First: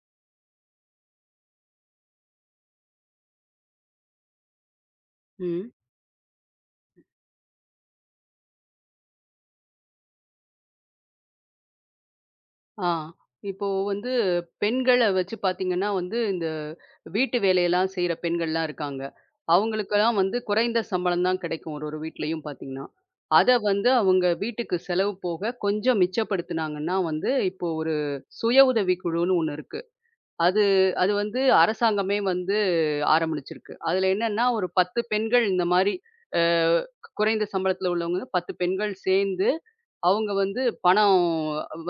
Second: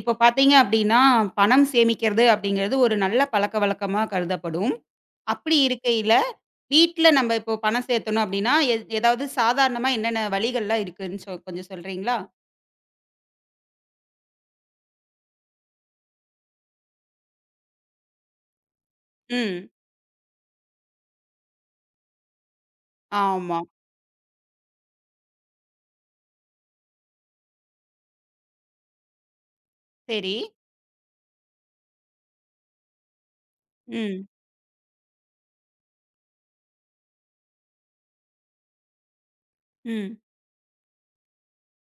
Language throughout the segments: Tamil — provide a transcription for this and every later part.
இப்ப பார்த்தீங்க அப்படின்னா, பணம் சேமிக்கிறது அப்படிங்கிறது ஒரு நல்ல பழக்கவழக்கமா கருதப்படும். அப்படி ம். இருக்கையில, வீட்ல நம்ம இப்போ பணம் சேர்த்தணும் அப்படின்னா, ஏதாவது சாதாரணமா என்னென்ன வழிகள்லாம் இருக்குன்னு கொஞ்சம் சொல்றீங்களா? ஆ. இப்போ வந்து பெண்கள வச்சு பார்த்தீங்கன்னா, வந்து இந்த வீட்டு வேலையெல்லாம் செய்ற பெண்கள்லாம் இருக்காங்க. ம். அவங்களுக்கெல்லாம் வந்து குறைந்த சம்பளம் தான் கிடைக்கும். ஒரு ஒரு வீட்லயும் பார்த்தீங்கன்னா. அத ஆமா. வந்து அவங்க வீட்டுக்கு செலவு போக கொஞ்சம் மிச்சப்படுத்துனாங்கன்னா வந்து, இப்போ ஒரு சுய உதவி குழுன்னு ஒண்ணு இருக்கு. சரி. அது அது வந்து அரசாங்கமே வந்து ஆரம்பிச்சிருக்கு. அதுல ம். என்னன்னா, ஒரு 10 பெண்கள் இந்த மாரி அ குறைந்த சம்பளத்துல உள்ளவங்க 10 பெண்கள் சேர்ந்து ம். அவங்க வந்து பணம்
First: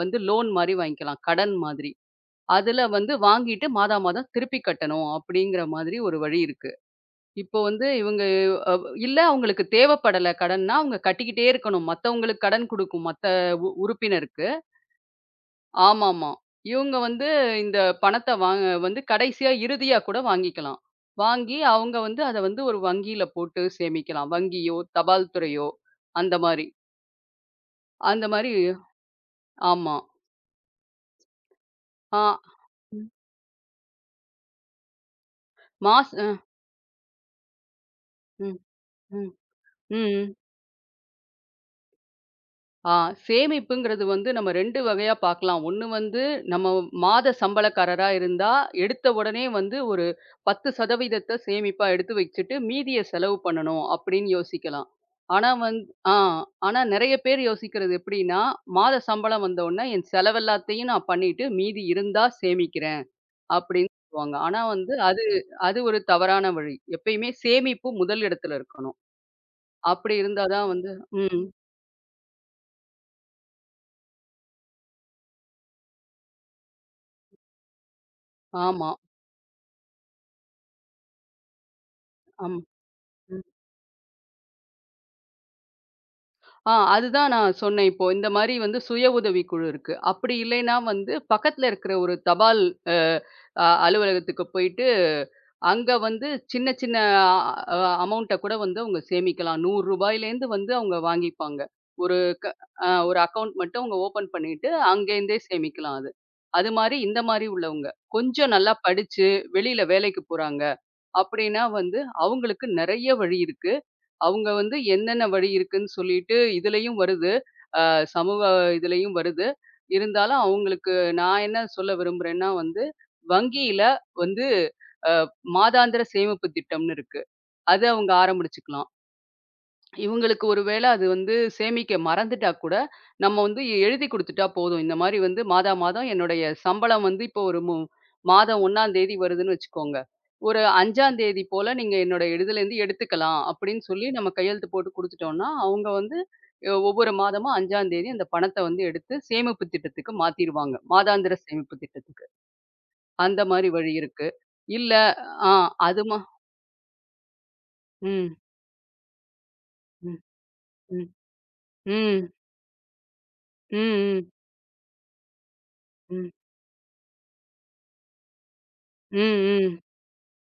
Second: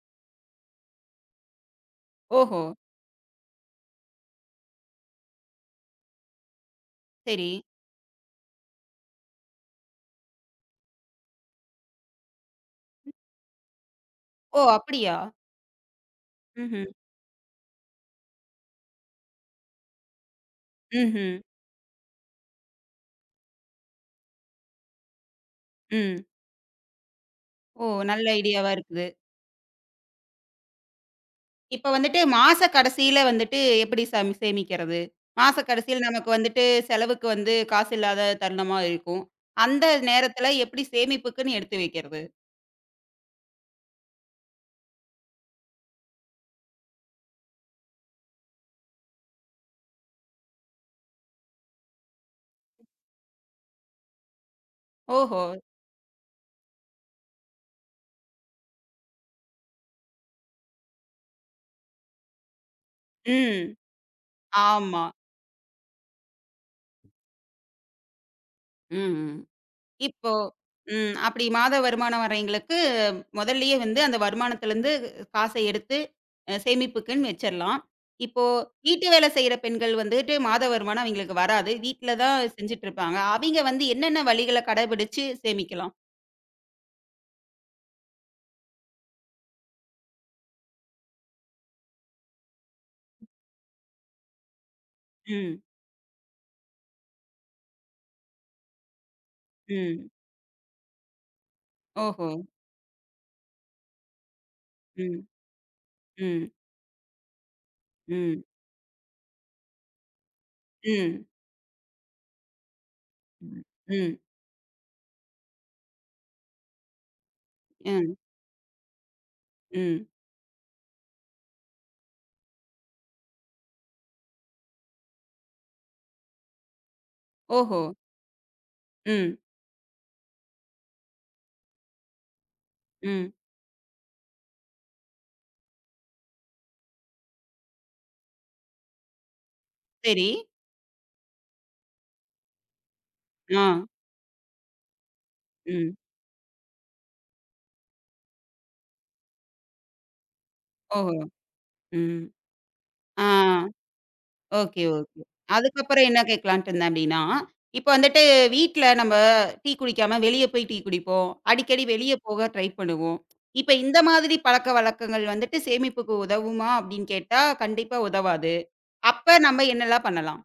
வந்து லோன் மாரி வாங்கிக்கலாம். கடன் மாதிரி. ஓஹோ! அதுல வந்து வாங்கிட்டு மாதா மாதம் திருப்பி கட்டணும் அப்படிங்கிற மாதிரி ஒரு வழி இருக்கு. சரி. இப்போ வந்து இவங்க இல்ல அவங்களுக்கு தேவைப்படல கடன்னா, அவங்க கட்டிக்கிட்டே இருக்கணும். மத்தவங்களுக்கு கடன் குடுக்கும் மத்த உறுப்பினருக்கு. ஓ! அப்படியா? ஆமாமா. ம்ஹ்ம். இவங்க வந்து இந்த பணத்த வாங்க வந்து கடைசியா இறுதியா கூட வாங்கிக்கலாம். ம்ஹ்ம். வாங்கி அவங்க வந்து அத வந்து ஒரு வங்கியில போட்டு சேமிக்கலாம். வங்கியோ, தபால் துறையோ ம். அந்த மாரி. ஓ! அந்த நல்ல மாரி ஐடியாவா இருக்குது. ஆமா. இப்ப ஆ வந்துட்டு மாச கடைசியில வந்துட்டு எப்படி சேமிக்கிறது? மாச கடைசியில மாஸ் நமக்கு வந்துட்டு செலவுக்கு வந்து காசு இல்லாத ம், தருணமா இருக்கும். ம், அந்த ம். நேரத்துல எப்படி சேமிப்புக்குன்னு எடுத்து வைக்கிறது? ஆ சேமிப்புங்கிறது வந்து நம்ம 2 வகையா பார்க்கலாம். ஒண்ணு வந்து நம்ம மாத சம்பளக்காரரா இருந்தா, எடுத்த உடனே வந்து ஒரு 10% சேமிப்பா எடுத்து வச்சுட்டு, மீதிய செலவு பண்ணணும் அப்படின்னு யோசிக்கலாம். ஓஹோ! ஆனா வந் ஆ ஆனா நெறைய பேர் யோசிக்கிறது எப்படின்னா, மாத சம்பளம் வந்த உடனே என் செலவெல்லாத்தையும் நான் பண்ணிட்டு, மீதி இருந்தா சேமிக்கிறேன் ம். அப்படின்னு சொல்லுவாங்க. ஆனா வந்து ஆமா. அது அது ஒரு தவறான வழி. எப்பயுமே சேமிப்பு முதல் இடத்துல இருக்கணும். ம். ம். அப்படி இப்போ இருந்தா தான் வந்து ம். அப்படி ம். மாத வருமானம் வர்றவைங்களுக்கு முதல்லயே வந்து அந்த வருமானத்துலருந்து காசை எடுத்து சேமிப்புக்குன்னு வச்சிரலாம். இப்போ ஆமா. வீட்டு வேலை செய்ற பெண்கள் வந்துட்டு மாத வருமானம் அவைங்களுக்கு வராது. வீட்ல தான் ஆமா. செஞ்சுட்டு இருப்பாங்க. ம். அவைங்க வந்து என்னென்ன வழிகள கடைபிடிச்சு சேமிக்கலாம்? அதுதான் நான் சொன்னேன் இப்போ. இந்த மாரி வந்து சுய உதவிக்குழு இருக்கு. அப்படி இல்லைன்னா வந்து பக்கத்துல இருக்கிற ஒரு தபால் அ அ அலுவலகத்துக்கு போயிட்டு, ம், அங்க வந்து சின்ன சின்ன அ அமௌண்ட்ட கூட வந்து அவங்க சேமிக்கலாம். ரூ. ம். 100லேருந்து வந்து அவங்க வாங்கிப்பாங்க. ஒரு ஓஹோ! க அ ஒரு அக்கவுண்ட் மட்டும் அவங்க ஓப்பன் பண்ணிட்டு, ம், அங்கேருந்தே சேமிக்கலாம் அது. ம், அது மாரி இந்த மாரி உள்ளவங்க, ம், கொஞ்சம் நல்லா படிச்சு வெளியில வேலைக்கு போறாங்க ம், அப்படின்னா வந்து, அவங்களுக்கு நெறைய வழி இருக்கு. ம், அவங்க வந்து என்னென்ன வழி இருக்குன்னு சொல்லிட்டு இதுலயும் வருது. அ ம், சமூக இதுலயும் வருது. ம். இருந்தாலும் அவங்களுக்கு நான் என்ன சொல்ல விரும்புறேன்னா வந்து, வங்கியில வந்து அ மாதாந்திர சேமிப்பு திட்டம்னு இருக்கு. ஓஹோ! அத அவங்க ஆரம்பிச்சுக்கலாம். ம், இவங்களுக்கு ஒரு வேள அது வந்து சேமிக்க மறந்துட்டா கூட, ம். நம்ம வந்து எழுதி குடுத்துட்டா போதும். இந்த மாரி வந்து மாதா மாதம் என்னுடைய சம்பளம் வந்து இப்போ ஒரு மாதம் 1 தேதி வருதுன்னு வச்சுக்கோங்க. சரி. ஒரு 5 தேதி போல நீங்க என்னோட இதுலேருந்து எடுத்துக்கலாம் ஆ, அப்படின்னு சொல்லி நம்ம கையெழுத்து போட்டு குடுத்துட்டோம்னா, அவங்க ம். வந்து ஒவ்வொரு மாதமும் 5 தேதி அந்த பணத்த வந்து எடுத்து சேமிப்பு திட்டத்துக்கு மாத்திருவாங்க. ஓஹோ! மாதாந்திர சேமிப்பு திட்டத்துக்கு. ம். ஆ. அந்த மாரி வழி இருக்கு. ஓகே, இல்ல ஓகே. ஆ அதுக்கப்புறம் அதுமா என்ன கேட்கலான்ட்டு இருந்தேன் அப்படின்னா, இப்ப வந்துட்டு ம், வீட்ல நம்ம டீ குடிக்காம ம், வெளிய போய் டீ ம், குடிப்போம். அடிக்கடி வெளிய ம், போக ட்ரை பண்ணுவோம். இப்ப ம், இந்த ம், மாதிரி பழக்கவழக்கங்கள் வந்துட்டு சேமிப்புக்கு ம், உதவுமா அப்படின்னு கேட்டா, கண்டிப்பா உதவாது. ம், அப்ப நம்ம ம். என்னலாம் பண்ணலாம்?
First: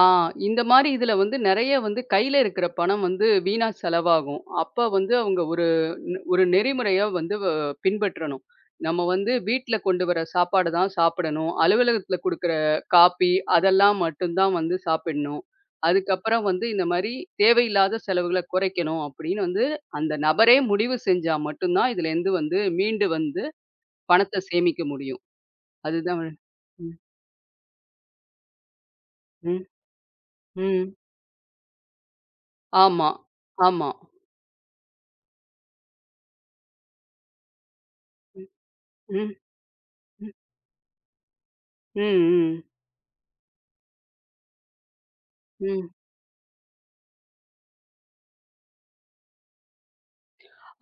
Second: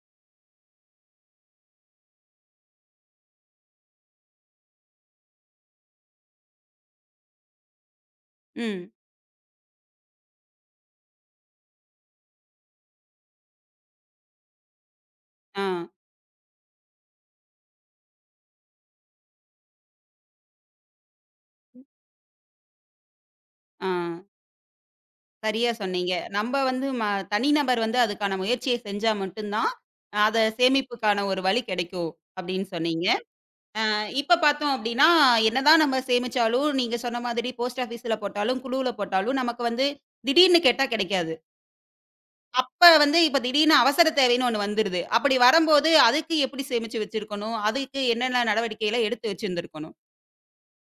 ஆ இந்த மாரி இதுல வந்து நெறைய வந்து கையில இருக்கிற பணம் வந்து வீணா செலவாகும். அப்ப வந்து அவங்க ஒரு நெறிமுறைய வந்து பின்பற்றணும். ம். நம்ம வந்து வீட்ல கொண்டு வர சாப்பாடு தான் சாப்பிடணும். அலுவலகத்துல குடுக்குற காப்பி அதெல்லாம் மட்டும் தான் வந்து சாப்பிடணும். ஆ, அதுக்கப்புறம் வந்து இந்த மாரி தேவையில்லாத செலவுகள குறைக்கணும் அப்படின்னு வந்து அந்த நபரே முடிவு செஞ்சா மட்டும் தான் இதுலேருந்து வந்து மீண்டு வந்து ஆ. பணத்த சேமிக்க முடியும். சரியா சொன்னீங்க. அதுதான் நம்ப வந்து ம், தனிநபர் வந்து அதுக்கான முயற்சிய செஞ்சா மட்டும் ம், தான், அத ம். சேமிப்புக்கான ஒரு வழி கிடைக்கும் அப்படின்னு சொன்னீங்க. ஆமா, ஆமா. இப்ப பார்த்தோம் அப்படின்னா, என்னதான் நம்ம சேமிச்சாலும், நீங்க சொன்ன மாதிரி போஸ்ட் ஆஃபீஸ்ல ம், போட்டாலும், குழுவுல ம். போட்டாலும், நமக்கு வந்து திடீர்னு கேட்டா கிடைக்காது. ம், ம், அப்ப வந்து இப்ப திடீர்னு அவசர தேவைன்னு ஒண்ணு வந்துருது. அப்படி ம். வரம்போது அதுக்கு எப்படி சேமிச்சு வச்சிருக்கணும்? அதுக்கு என்னென்ன நடவடிக்கைலாம் எடுத்து வச்சிருந்திருக்கணும்?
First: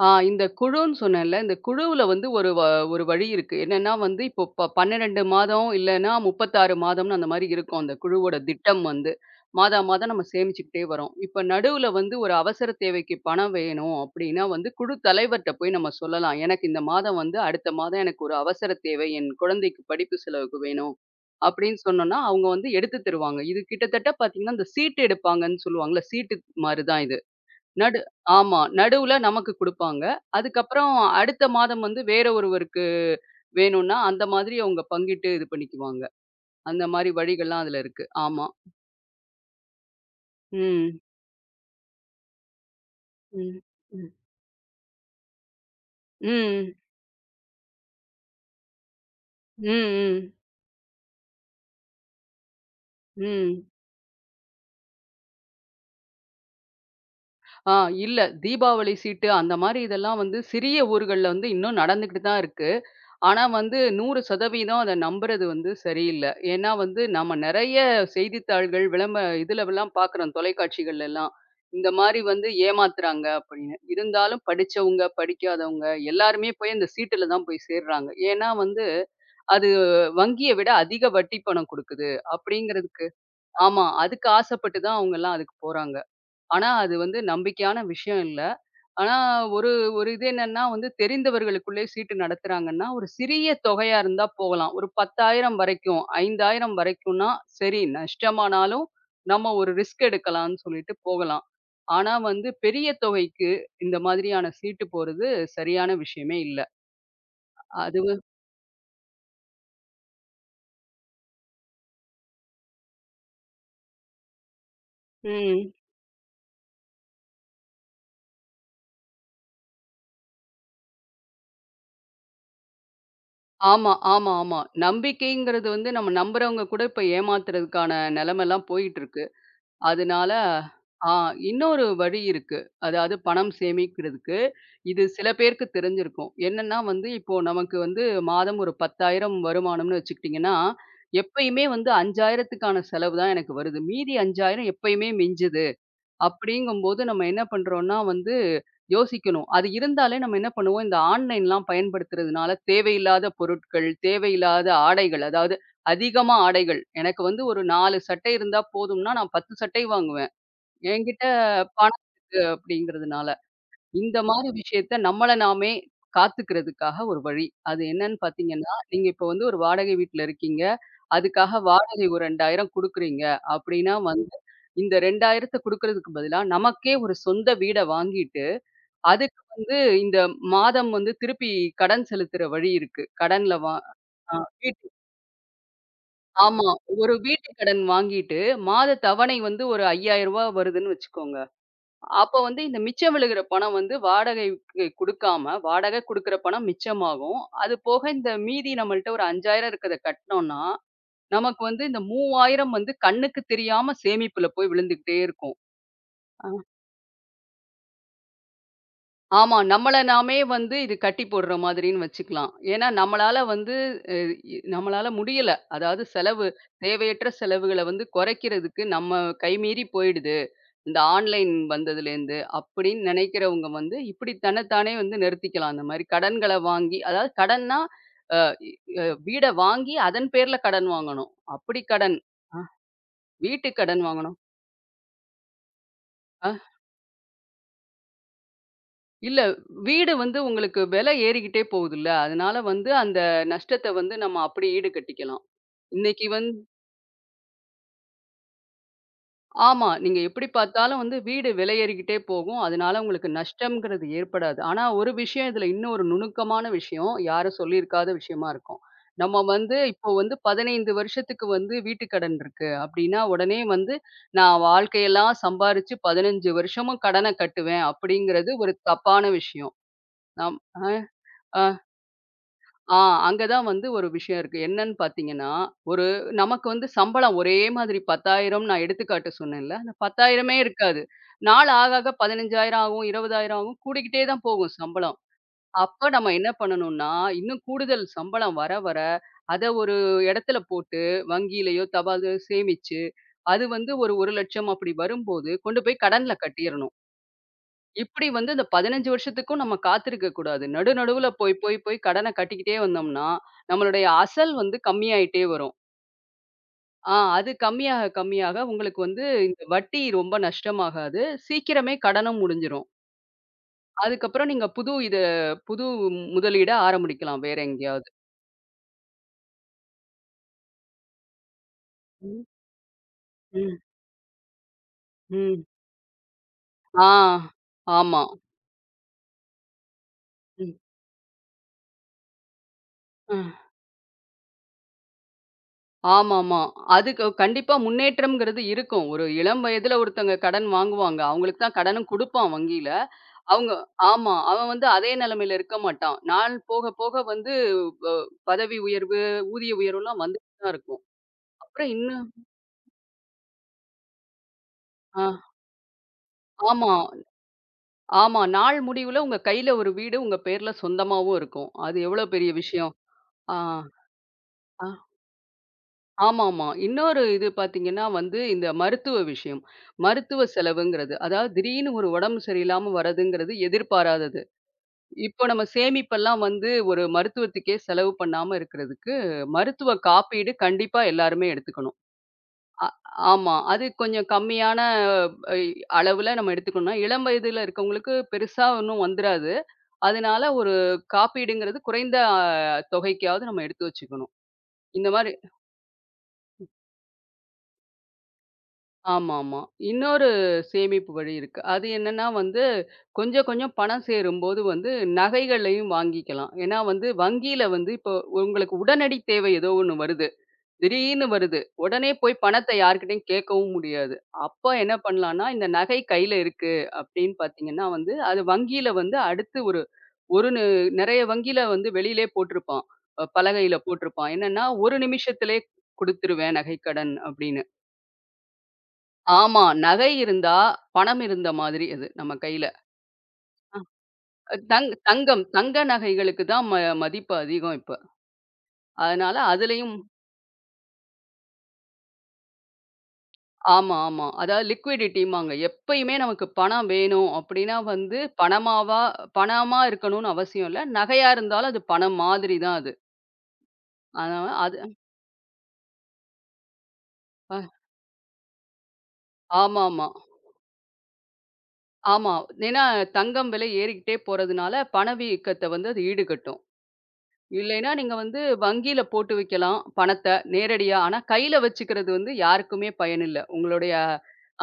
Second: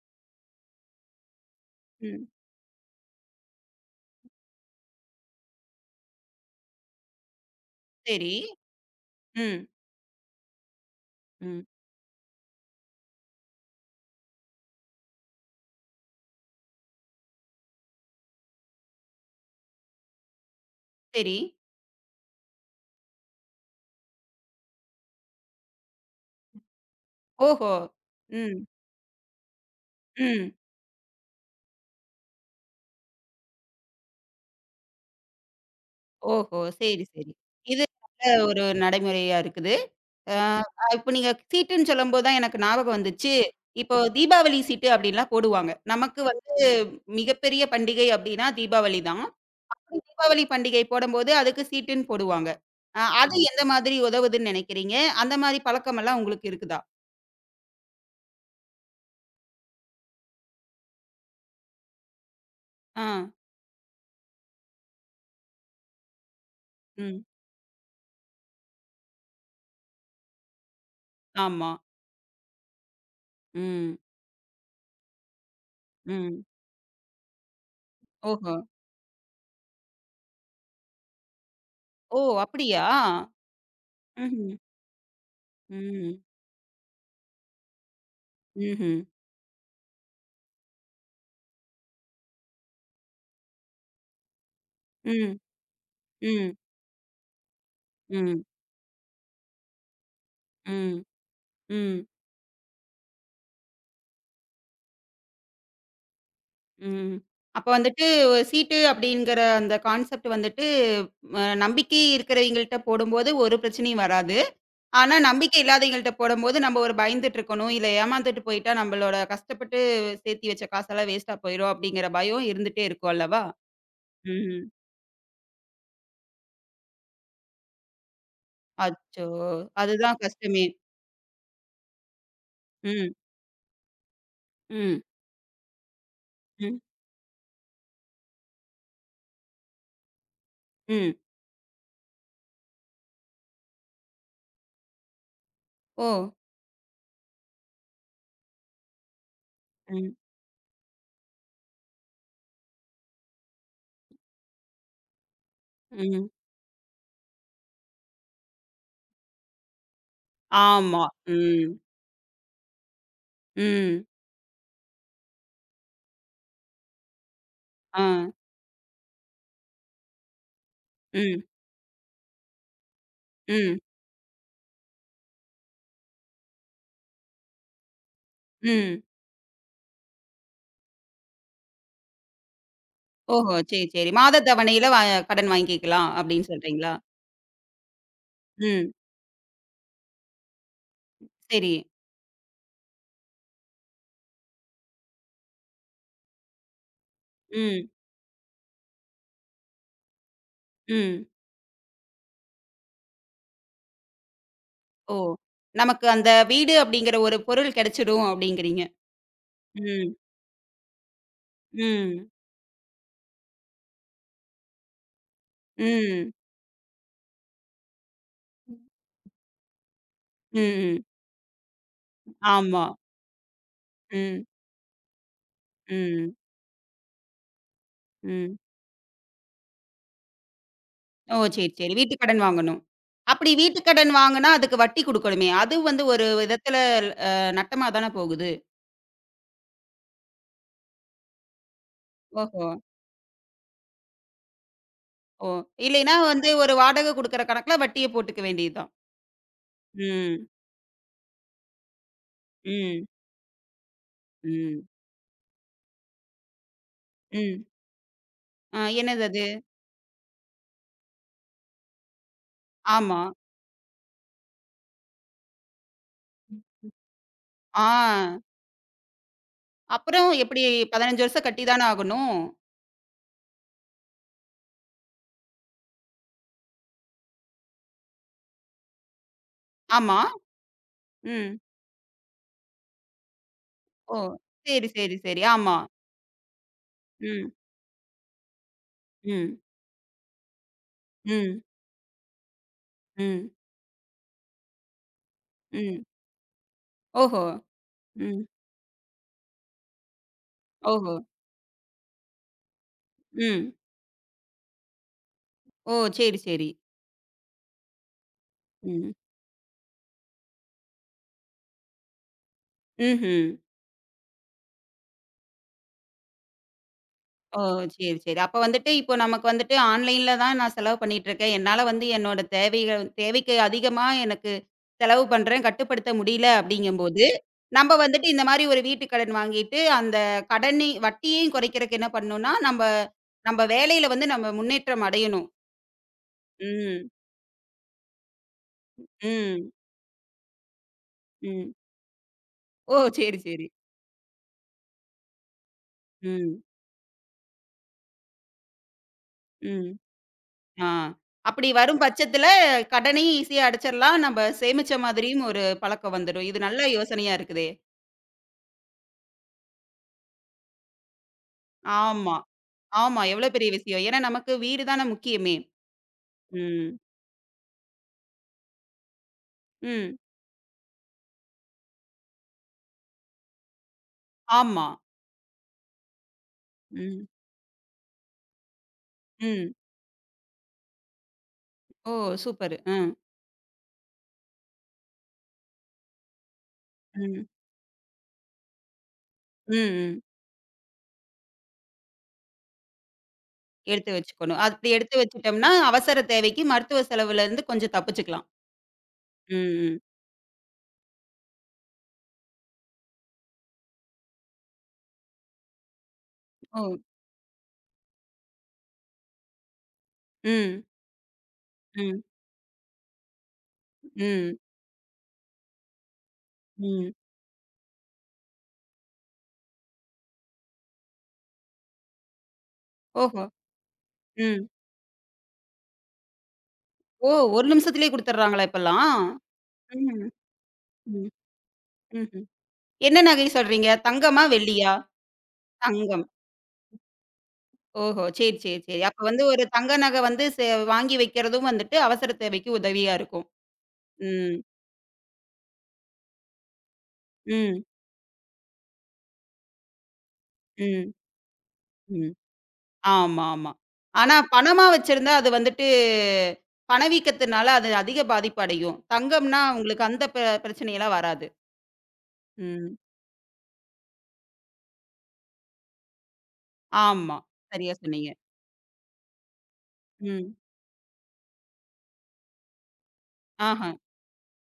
இந்த குழுன்னு சொன்னேன்ல, இந்த குழுவுல வந்து ம். ஒரு வழி இருக்கு. என்னன்னா வந்து இப்போ 12 மாதம் இல்லன்னா 36 மாதம்னு அந்த மாரி இருக்கும். அந்த சரி. குழுவோட திட்டம் வந்து. ம். மாதா மாதம் நம்ம சேமிச்சுக்கிட்டே வரோம். இப்ப ம். நடுவுல வந்து ஒரு அவசர தேவைக்கு பணம் வேணும் அப்டின்னா வந்து குழு தலைவர்ட்ட போய் நம்ம சொல்லலாம். எனக்கு இந்த மாதம் வந்து அடுத்த மாதம் எனக்கு ஒரு அவசர தேவை. என் குழந்தைக்கு படிப்பு செலவுக்கு வேணும். சரி. அப்டின்னு சொன்னோம்னா, அவங்க வந்து எடுத்து தருவாங்க. இது கிட்டத்தட்ட பார்த்தீங்கன்னா, இந்த சீட்டு எடுப்பாங்கன்னு சொல்லுவாங்கல்ல, சீட்டு மாரி தான் இது. ஓஹோ! நடு ஆமா. ம். நடுவுல நமக்கு குடுப்பாங்க. ம். அதுக்கப்புறம் அடுத்த மாதம் வந்து வேற ஒருவருக்கு வேணும்னா, அந்த மாதிரி அவங்க பங்கிட்டு இது பண்ணிக்குவாங்க. ஓஹோ! அந்த சரி, மாரி சரி. வழிகள்லாம் அதுல இது இருக்கு. நல்ல ஆமா. ஒரு நடைமுறையா இருக்குது. ம். இப்ப நீங்க சீட்டுன்னு சொல்லும்போது தான் எனக்கு ஞாபகம் வந்துச்சு. ம். இப்போ ம். தீபாவளி சீட்டு அப்படின்லாம் போடுவாங்க. நமக்கு வந்து ம். மிகப்பெரிய பண்டிகை அப்படின்னா தீபாவளி தான். ம். ம். தீபாவளி பண்டிகை போடும்போது அதுக்கு சீட்டுன்னு போடுவாங்க. அது ஆமா. எந்த ம். மாதிரி உதவுதுன்னு நினைக்கிறீங்க? அந்த மாரி பழக்கமெல்லாம் உங்களுக்கு இருக்குதா? ஆ இல்ல. தீபாவளி சீட்டு அந்த மாரி இதெல்லாம் வந்து சிறிய ஊர்கள்ல வந்து இன்னும் நடந்துகிட்டு தான் இருக்கு. ஆ. ஆனா வந்து 100% அத நம்புறது வந்து சரியில்ல. ஏன்னா வந்து ம். நம்ம நெறைய செய்தித்தாள்கள், விளம்ப இதுலவெல்லாம் பார்க்குறோம் தொலைக்காட்சிகள்லலாம். ஆமா. இந்த மாரி வந்து ஏமாத்துறாங்க அப்படின்னு. ம். இருந்தாலும் படிச்சவங்க, படிக்காதவங்க ம். எல்லாருமே போய் அந்த சீட்டுல தான் போய் சேர்றாங்க. ஏன்னா ஓஹோ! வந்து அது வங்கிய விட அதிக வட்டி பணம் குடுக்குது ஓ! அப்படியா? அப்படிங்கிறதுக்கு ஆமா. அதுக்கு ம்ஹ்ம். ஆசைப்பட்டு தான் அவங்கலாம் அதுக்கு போறாங்க. ம். ஆனா, அது வந்து நம்பிக்கையான விஷயம் இல்ல. ம்ஹ்ம். ஆனா, ஒரு ஒரு இது என்னன்னா வந்து தெரிந்தவர்களுக்குள்ளே சீட்டு நடத்துறாங்கன்னா, ஒரு சிறிய தொகையா இருந்தா போகலாம். ஒரு ம். 10,000 வரைக்கும், ம். 5,000 வரைக்கும்னா சரி, ம். நஷ்டமானாலும் நம்ம ஒரு ரிஸ்க் எடுக்கலாம்னு சொல்லிட்டு ம். போகலாம். ம். ஆனா வந்து பெரிய தொகைக்கு இந்த மாதிரியான சீட்டு போறது சரியான விஷயமே இல்ல. ம். அப்ப வந்துட்டு அதுவும் ஒரு சீட்டு அப்படிங்கிற அந்த கான்செப்ட் வந்துட்டு நம்பிக்கை இருக்கிறவங்கள்ட்ட போடும்போது ஒரு பிரச்சனையும் வராது. ஆனா நம்பிக்கை ம். இல்லாதவங்கள்ட்ட போடும்போது நம்ம ஒரு பயந்துட்டு இருக்கணும். இல்ல ஏமாந்துட்டு போயிட்டா நம்மளோட கஷ்டப்பட்டு சேர்த்தி வச்ச காசெல்லாம் வேஸ்ட்டா போயிரும் அப்படிங்கிற பயம் இருந்துட்டே இருக்கும் அல்லவா? ஆமா, ஆமா, ஆமா. ம். நம்பிக்கைங்கிறது வந்து நம்ம நம்புறவங்க கூட இப்ப ஏமாத்துறதுக்கான நெலைமைலாம் போயிட்டு இருக்கு. அச்சோ! அதுதான் அதனால கஷ்டமே. ஆ இன்னொரு வழி இருக்கு. ம். அதாவது பணம் சேமிக்கிறதுக்கு. ம். இது சில பேருக்கு தெரிஞ்சிருக்கும். என்னன்னா ம். வந்து, இப்போ நமக்கு வந்து மாதம் ஒரு 10,000 வருமானம்னு வச்சுக்கிட்டீங்கன்னா, ம். எப்பயுமே வந்து 5,000த்துக்கான செலவு தான் எனக்கு வருது. மீதி 5,000 எப்பயுமே மிஞ்சுது. ஓ! அப்படிங்கும்போது நம்ம என்ன பண்றோம்னா வந்து யோசிக்கணும். அது ம். இருந்தாலே நம்ம என்ன பண்ணுவோம், இந்த ஆன்லைன்லாம் பயன்படுத்துறதுனால தேவையில்லாத பொருட்கள், தேவையில்லாத ஆடைகள், அதாவது ம். அதிகமா ஆடைகள். எனக்கு வந்து ஒரு 4 சட்டை இருந்தா போதும்னா, நான் 10 சட்டை வாங்குவேன். ஆமா. என்கிட்ட ம். பணம் இருக்கு அப்படிங்கிறதுனால. ம். இந்த மாரி விஷயத்த நம்மள நாமே காத்துக்கிறதுக்காக ஒரு வழி. அது ஆ. என்னன்னு பார்த்தீங்கன்னா, நீங்க இப்போ வந்து ஒரு வாடகை வீட்ல இருக்கீங்க. ம். அதுக்காக வாடகை ஒரு 2,000 குடுக்குறீங்க ம். அப்படின்னா வந்து, இந்த 2000த்த குடுக்குறதுக்கு பதிலா, நமக்கே ஒரு சொந்த வீட வாங்கிட்டு, ம். அதுக்கு வந்து இந்த மாதம் வந்து திருப்பி கடன் செலுத்துற வழி இருக்கு. ஓஹோ! கடன்ல வா சரி, சரி. ஆ மாத வீட்டு தவணையில கடன் வாங்கிக்கலாம் அப்படின்னு ஆமா. சொல்றீங்களா? ஒரு வீட்டு கடன் வாங்கிட்டு, மாத ம். தவணை வந்து ஒரு ரூ. 5,000 வருதுன்னு வச்சுக்கோங்க. சரி. அப்ப வந்து இந்த மிச்சம் விழுகிற பணம் வந்து வாடகைக்கு குடுக்காம, வாடகை குடுக்குற பணம் மிச்சமாகும். அது ம், போக இந்த மீதி நம்மள்ட்ட ஒரு 5,000 இருக்கிறத கட்டுனோம்னா, ம். நமக்கு வந்து இந்த 3,000 வந்து கண்ணுக்கு தெரியாம சேமிப்புல போய் ஓ! விழுந்துகிட்டே இருக்கும். நமக்கு அந்த வீடு அப்படிங்கிற ஒரு பொருள் கிடைச்சிடும் அப்படிங்கிறீங்க. ஆமா. நம்மள ம், நாமே வந்து இது கட்டி போடுற மாதிரின்னு ம், வச்சுக்கலாம். ஏன்னா நம்மளால வந்து அ இ நம்மளால முடியல. அதாவது ம், செலவு தேவையற்ற செலவுகள வந்து குறைக்கிறதுக்கு நம்ம கைமீறி போயிடுது. இந்த ம். ஆன்லைன் வந்ததுலேருந்து ஆமா. அப்படின்னு நினைக்கிறவங்க வந்து இப்படி ம், தன்னைத்தானே வந்து நிறுத்திக்கலாம். அந்த மாரி ம், கடன்கள வாங்கி அதாவது கடன்னா அ ம். இ அ வீட வாங்கி அதன் பேர்ல கடன் வாங்கணும். ஓ! சரி, அப்படி சரி. வீட்டு கடன். கடன் அ வாங்கணும். அப்படி வீட்டு வீட்டு கடன் கடன் வாங்கணும். வாங்குனா அதுக்கு வட்டி குடுக்கணுமே! அது வந்து ஒரு விதத்துல அ நட்டமா தான போகுது. இல்ல. வீடு வந்து உங்களுக்கு விலை ஏறிக்கிட்டே போகுதுல்ல. அதனால ஓஹோ! வந்து அந்த நஷ்டத்த வந்து நம்ம அப்படி ஈடு கட்டிக்கலாம். ஓ! இல்லைன்னா இன்னைக்கு வந்து வந்து ஒரு வாடகை குடுக்குற கணக்குல வட்டிய போட்டுக்க வேண்டியது தான். ஆமா. நீங்க எப்படி ம், பார்த்தாலும் வந்து வீடு விலை ஏறிக்கிட்டே போகும். அதனால ம், உங்களுக்கு நஷ்டம்ங்கிறது ஏற்படாது. ஆனா ம். ஒரு விஷயம் இதுல இன்னும் ஒரு நுணுக்கமான விஷயம், யாரும் ம். சொல்லியிருக்காத விஷயமா இருக்கும். என்னது நம்ம அது? வந்து இப்போ வந்து 15 வருஷத்துக்கு வந்து வீட்டு கடன் இருக்கு அப்படின்னா, ஆமா. உடனே வந்து நான் வாழ்க்கையெல்லாம் சம்பாரிச்சு 15 வருஷமும் கடன கட்டுவேன் ஆ. அப்படிங்கிறது ஒரு தப்பான விஷயம். அப்புறம் நம் எப்படி அ, 15 வருஷம் கட்டி ஆ. தான ஆகணும். ஆ அங்க தான் வந்து ஒரு விஷயம் இருக்கு. என்னன்னு பார்த்தீங்கன்னா, ஒரு நமக்கு வந்து சம்பளம் ஒரே மாதிரி 10,000 நான் எடுத்துக்காட்டு சொன்னேன்ல. அந்த ஆமா. 10,000மே இருக்காது. ம். நாள் ஆக ஆக 15,000 ஆகும், 20,000 ஆகும். ஓ! கூடிக்கிட்டே தான் போகும் சரி, சரி, சம்பளம். சரி. ஆமா. அப்ப நம்ம என்ன பண்ணணும்னா, ம், இன்னும் கூடுதல் சம்பளம் வர வர ம், அத ஒரு இடத்துல போட்டு ம், வங்கியிலயோ, தபால்ல சேமிச்சு, ம், அது வந்து ஒரு 1,00,000 அப்படி வரும்போது கொண்டு போய் ம். கடன்ல கட்டிறணும். ஓஹோ! இப்படி ம். வந்து இந்த 15 வருஷத்துக்கும் நம்ம காத்திருக்க கூடாது. நடு ஓஹோ! நடுவுல போய், போய், போய் கடன கட்டிக்கிட்டே வந்தோம்னா, ம். நம்மளுடைய அசல் வந்து கம்மியாயிட்டே வரும். ஓ! சரி, சரி. அது கம்மியாக, கம்மியாக உங்களுக்கு ம். வந்து இந்த வட்டி ரொம்ப நஷ்டமாகாது. சீக்கிரமே கடனும் முடிஞ்சிரும். ம்ஹ்ம். அதுக்கப்புறம் நீங்க புது முதலீட ஆரம்பிக்கலாம் வேற ஓ! எங்கேயாவது. சரி, சரி. அப்ப வந்துட்டு இப்போ நமக்கு வந்துட்டு ஆன்லைன்ல தான் நான் செலவு பண்ணிட்டுருக்கேன். என்னால வந்து என்னோட ம், தேவைகள் தேவைக்கு ம், அதிகமா எனக்கு செலவு ம். பண்றேன். கட்டுப்படுத்த முடியல ஆ, அப்படிங்கும்போது, நம்ப ஆமா. வந்துட்டு இந்த மாரி ஒரு வீட்டு கடன் வாங்கிட்டு, அந்த ம். கடனை வட்டியையும் குறைக்கிறக்கு என்ன பண்ணணும்னா, நம்ப அ நம்ப வேலையில வந்து நம்ம முன்னேற்றம் அடையணும். ஆமாமா. ம். அதுக்கு கண்டிப்பா முன்னேற்றம்ங்கிறது இருக்கும். ஒரு இளம் ம். வயதுல ஒருத்தங்க கடன் வாங்குவாங்க. அவங்களுக்கு ம். தான் கடனும் குடுப்பான் வங்கியில. ஓ! சரி, சரி. அவங்க ஆமா. அவன் வந்து அதே நிலைமையில இருக்க மாட்டான். நாள் ம். போக போக வந்து பதவி உயர்வு, ஊதிய ம். உயர்வுலாம் வந்துட்டு தான் ஆ. இருக்கும். அப்படி அப்புறம் வரும் இன்னும் பட்சத்துல கடனையும் ஈஸியா அடைச்சிரலாம். நம்ப சேமிச்ச ஆ மாதிரியும் ஒரு பழக்கம் வந்துரும். இது நல்ல ஆமா, யோசனையா இருக்குதே! ஆமா. நாள் முடிவுல உங்க கையில ஒரு வீடு உங்க பேர்ல சொந்தமாவும் இருக்கும். அது எவ்வளோ ஆமா, பெரிய விஷயம். ஆமா. எவ்வளோ ஆ, பெரிய விஷயம். ஏன்னா நமக்கு வீடு ஆ. தானே முக்கியமே! ஆமாமா. ம், இன்னொரு இது பார்த்தீங்கன்னா வந்து இந்த மருத்துவ விஷயம். ம். மருத்துவ செலவுங்கிறது. அதாவது திடீர்னு ஒரு உடம்பு சரியில்லாம வரதுங்கிறது எதிர்பாராதது. ஆமா. இப்போ நம்ம சேமிப்பெல்லாம் வந்து ஒரு ம், மருத்துவத்துக்கே செலவு பண்ணாம இருக்கிறதுக்கு, ம். மருத்துவ காப்பீடு கண்டிப்பா எல்லாருமே எடுத்துக்கணும். ஓ! சூப்பரு. அ ம், ஆமா. அது கொஞ்சம் கம்மியான அ அளவுல நம்ம எடுத்துக்கணும்னா, இளம் ம், வயதுல இருக்கவங்களுக்கு பெருசா ஒண்ணும் வந்துராது. ம், ம். அதனால ஒரு காப்பீடுங்கிறது குறைந்த தொகைக்காவது நம்ம எடுத்து எடுத்து வச்சுக்கணும். வச்சுக்கணும். அப்படி இந்த எடுத்து மாரி வச்சுட்டோம்னா, அவசர தேவைக்கு மருத்துவ செலவுலருந்து கொஞ்சம் தப்பிச்சுக்கலாம். ஆமாமா. ம், ம். இன்னொரு சேமிப்பு வழி இருக்கு. அது என்னன்னா வந்து, கொஞ்சம் கொஞ்சம் பணம் சேரும்போது வந்து நகைகளையும் வாங்கிக்கலாம். ஏன்னா ஓ! வந்து வங்கியில வந்து இப்போ உங்களுக்கு உடனடி தேவை ஏதோ ஒண்ணு வருது. ம், திடீர்னு வருது. உடனே ம், போய் பணத்த யார்கிட்டயும் கேட்கவும் முடியாது. ம், அப்ப என்ன பண்ணலான்னா, இந்த நகை கையில இருக்கு ம். அப்படின்னு பார்த்தீங்கன்னா வந்து, அது வங்கியில வந்து அடுத்து ஒரு ஒரு நு நெறைய வங்கியில வந்து வெளியிலே போட்டிருப்பான். ஓஹோ! பலகையில போட்டிருப்பான். ம். என்னன்னா, "1 நிமிஷத்திலே குடுத்துருவேன் நகைக்கடன்" ஓ! அப்படின்னு. 1 நிமிஷத்திலேயே குடுத்துடுறாங்களா இப்பல்லாம்? ஆமா. நகை ம், இருந்தா, பணம் ம், இருந்த மாதிரி அது நம்ம ம்ஹ்ம். கையில. என்ன நகை சொல்றீங்க? தங்கமா? வெள்ளியா? தங்கம் தங்க தங்கம். நகைகளுக்கு தான் மதிப்பு அதிகம் இப்ப. ஓஹோ! சரி, சரி, சரி. அப்ப அதனால வந்து ஒரு அதுலயும் தங்க நகை வந்து வாங்கி வைக்கிறதும் வந்துட்டு அவசர தேவைக்கு உதவியா இருக்கும். ஆமா, ஆமா. ம், அதாவது லிக்விடிட்டிம்பாங்க. எப்பயுமே நமக்கு பணம் வேணும் அப்படின்னா ம், வந்து பணமாவா பணமா இருக்கணும்னு அவசியம் இல்ல. ம், நகையா இருந்தாலும் அது பணம் ம். மாதிரி தான் அது. ஆமா, ஆமா. ஆனா அதனால அது பணமா வச்சிருந்தா அது வந்துட்டு அ பணவீக்கத்தினால அது அதிக பாதிப்பு அடையும். தங்கம்னா ஆமாமா. ஆமா. உங்களுக்கு அந்த பிரச்சனையெல்லாம் வராது. ஆமா ஏன்னா ம். தங்கம் விலை ஏறிக்கிட்டே போறதுனால பணவீக்கத்த வந்து அது ஈடுகட்டும். ஆமா. இல்லைன்னா, சரியா நீங்க சொன்னீங்க. வந்து வங்கியில போட்டு வைக்கலாம் பணத்த ம். நேரடியா. ஆனா, கையில வச்சுக்கிறது வந்து யாருக்குமே பயனில்ல. ஆஹா. உங்களுடைய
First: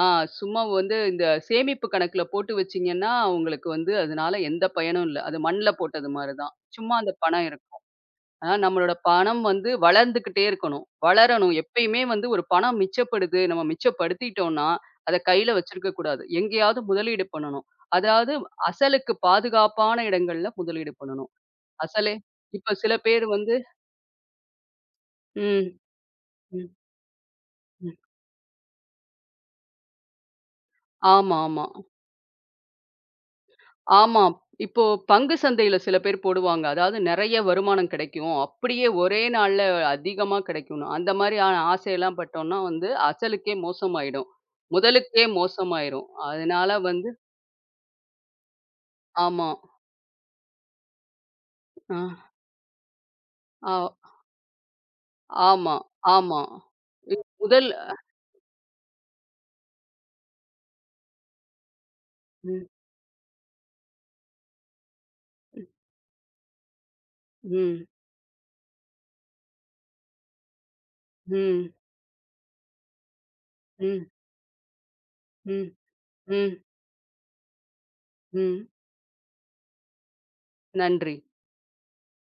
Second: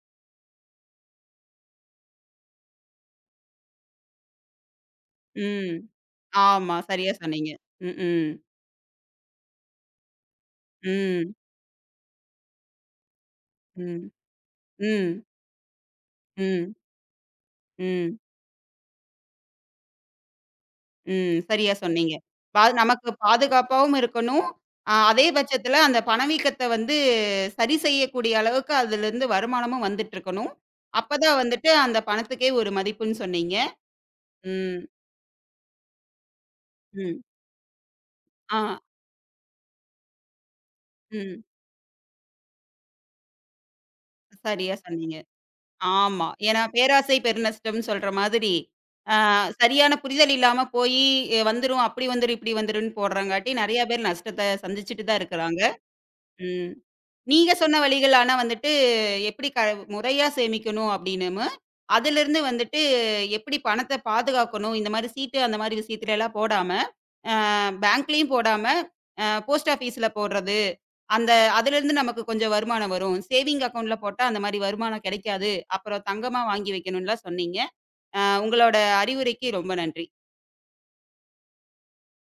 ஆ சும்மா வந்து இந்த சேமிப்பு கணக்குல போட்டு வச்சீங்கன்னா, உங்களுக்கு வந்து அதனால எந்த பயனும் இல்ல. அது மண்ல ம். போட்டது மாரி தான். ஆமா. சும்மா சரியா அந்த பணம் சொன்னீங்க. இருக்கும். ம், ம், ஆனா, நம்மளோட பணம் வந்து வளர்ந்துக்கிட்டே இருக்கணும். ம், வளரணும். எப்பயுமே வந்து ஒரு பணம் மிச்சப்படுது, நம்ம ம், மிச்சப்படுத்திட்டோம்னா, ம், அத கையில வச்சிருக்க கூடாது. ம், எங்கேயாவது முதலீடு பண்ணணும். ம். அதாவது அசலுக்கு பாதுகாப்பான இடங்கள்ல முதலீடு பண்ணணும். ம். சரியா சொன்னீங்க. அசலே இப்ப சில நமக்கு பேர் வந்து பாதுகாப்பாவும் இருக்கணும். அதே ம், பட்சத்தில அந்த பணவீக்கத்த ம், வந்து சரி ம். செய்யக்கூடிய அளவுக்கு அதுலருந்து வருமானமும் வந்துட்டுருக்கணும். ஆமா, அப்பதான் ஆமா. வந்துட்டு அந்த பணத்துக்கே ஒரு மதிப்புன்னு சொன்னீங்க. ஆமா. ம், இப்போ பங்கு சந்தையில சில பேர் போடுவாங்க. அதாவது ம். நெறைய வருமானம் கிடைக்கும். ஆ, அப்படியே ஒரே நாள்ல அதிகமா கிடைக்கும்னு. அந்த ம். மாரியான ஆசையெல்லாம் பட்டோம்னா வந்து அசலுக்கே மோசமாயிடும். சரியா சொன்னீங்க. முதலுக்கே மோசமாயிரும். ஆமா. ஏன்னா அதனால வந்து பேராசை பெருநஷ்டம்னு சொல்ற மாதிரி, அ ஆமா. சரியான புரிதல் இல்லாம போயி வந்துரும், அப்படி ஆ, வந்துரும், இப்படி வந்துரும்ன்னு போடுறங்காட்டி ஆ நெறைய பேர் நஷ்டத்த சந்திச்சுட்டு தான் இருக்கிறாங்க. ஆமா, ஆமா. ம். இ நீங்க முதல் சொன்ன வழிகள் ஆனா வந்துட்டு எப்படி முறையா சேமிக்கணும் அப்படின்னு, அதிலிருந்து ம், வந்துட்டு எப்படி பணத்த பாதுகாக்கணும், இந்த மாரி சீட்டு அந்த ம், மாரி விஷயத்துலலாம் போடாம, அ ம், பேங்க்லயும் போடாம, போஸ்ட் ஆஃபீஸ்ல போடுறது. அந்த ம், அதிலிருந்து நமக்கு கொஞ்சம் வருமானம் வரும். சேவிங் அக்கவுண்ட்ல ம், போட்டா அந்த மாரி வருமானம் கிடைக்காது. அப்புறம் தங்கமா ம், வாங்கி வைக்கணும்லாம் சொன்னீங்க. ம். உங்களோட அறிவுரைக்கு ரொம்ப நன்றி. நன்றி.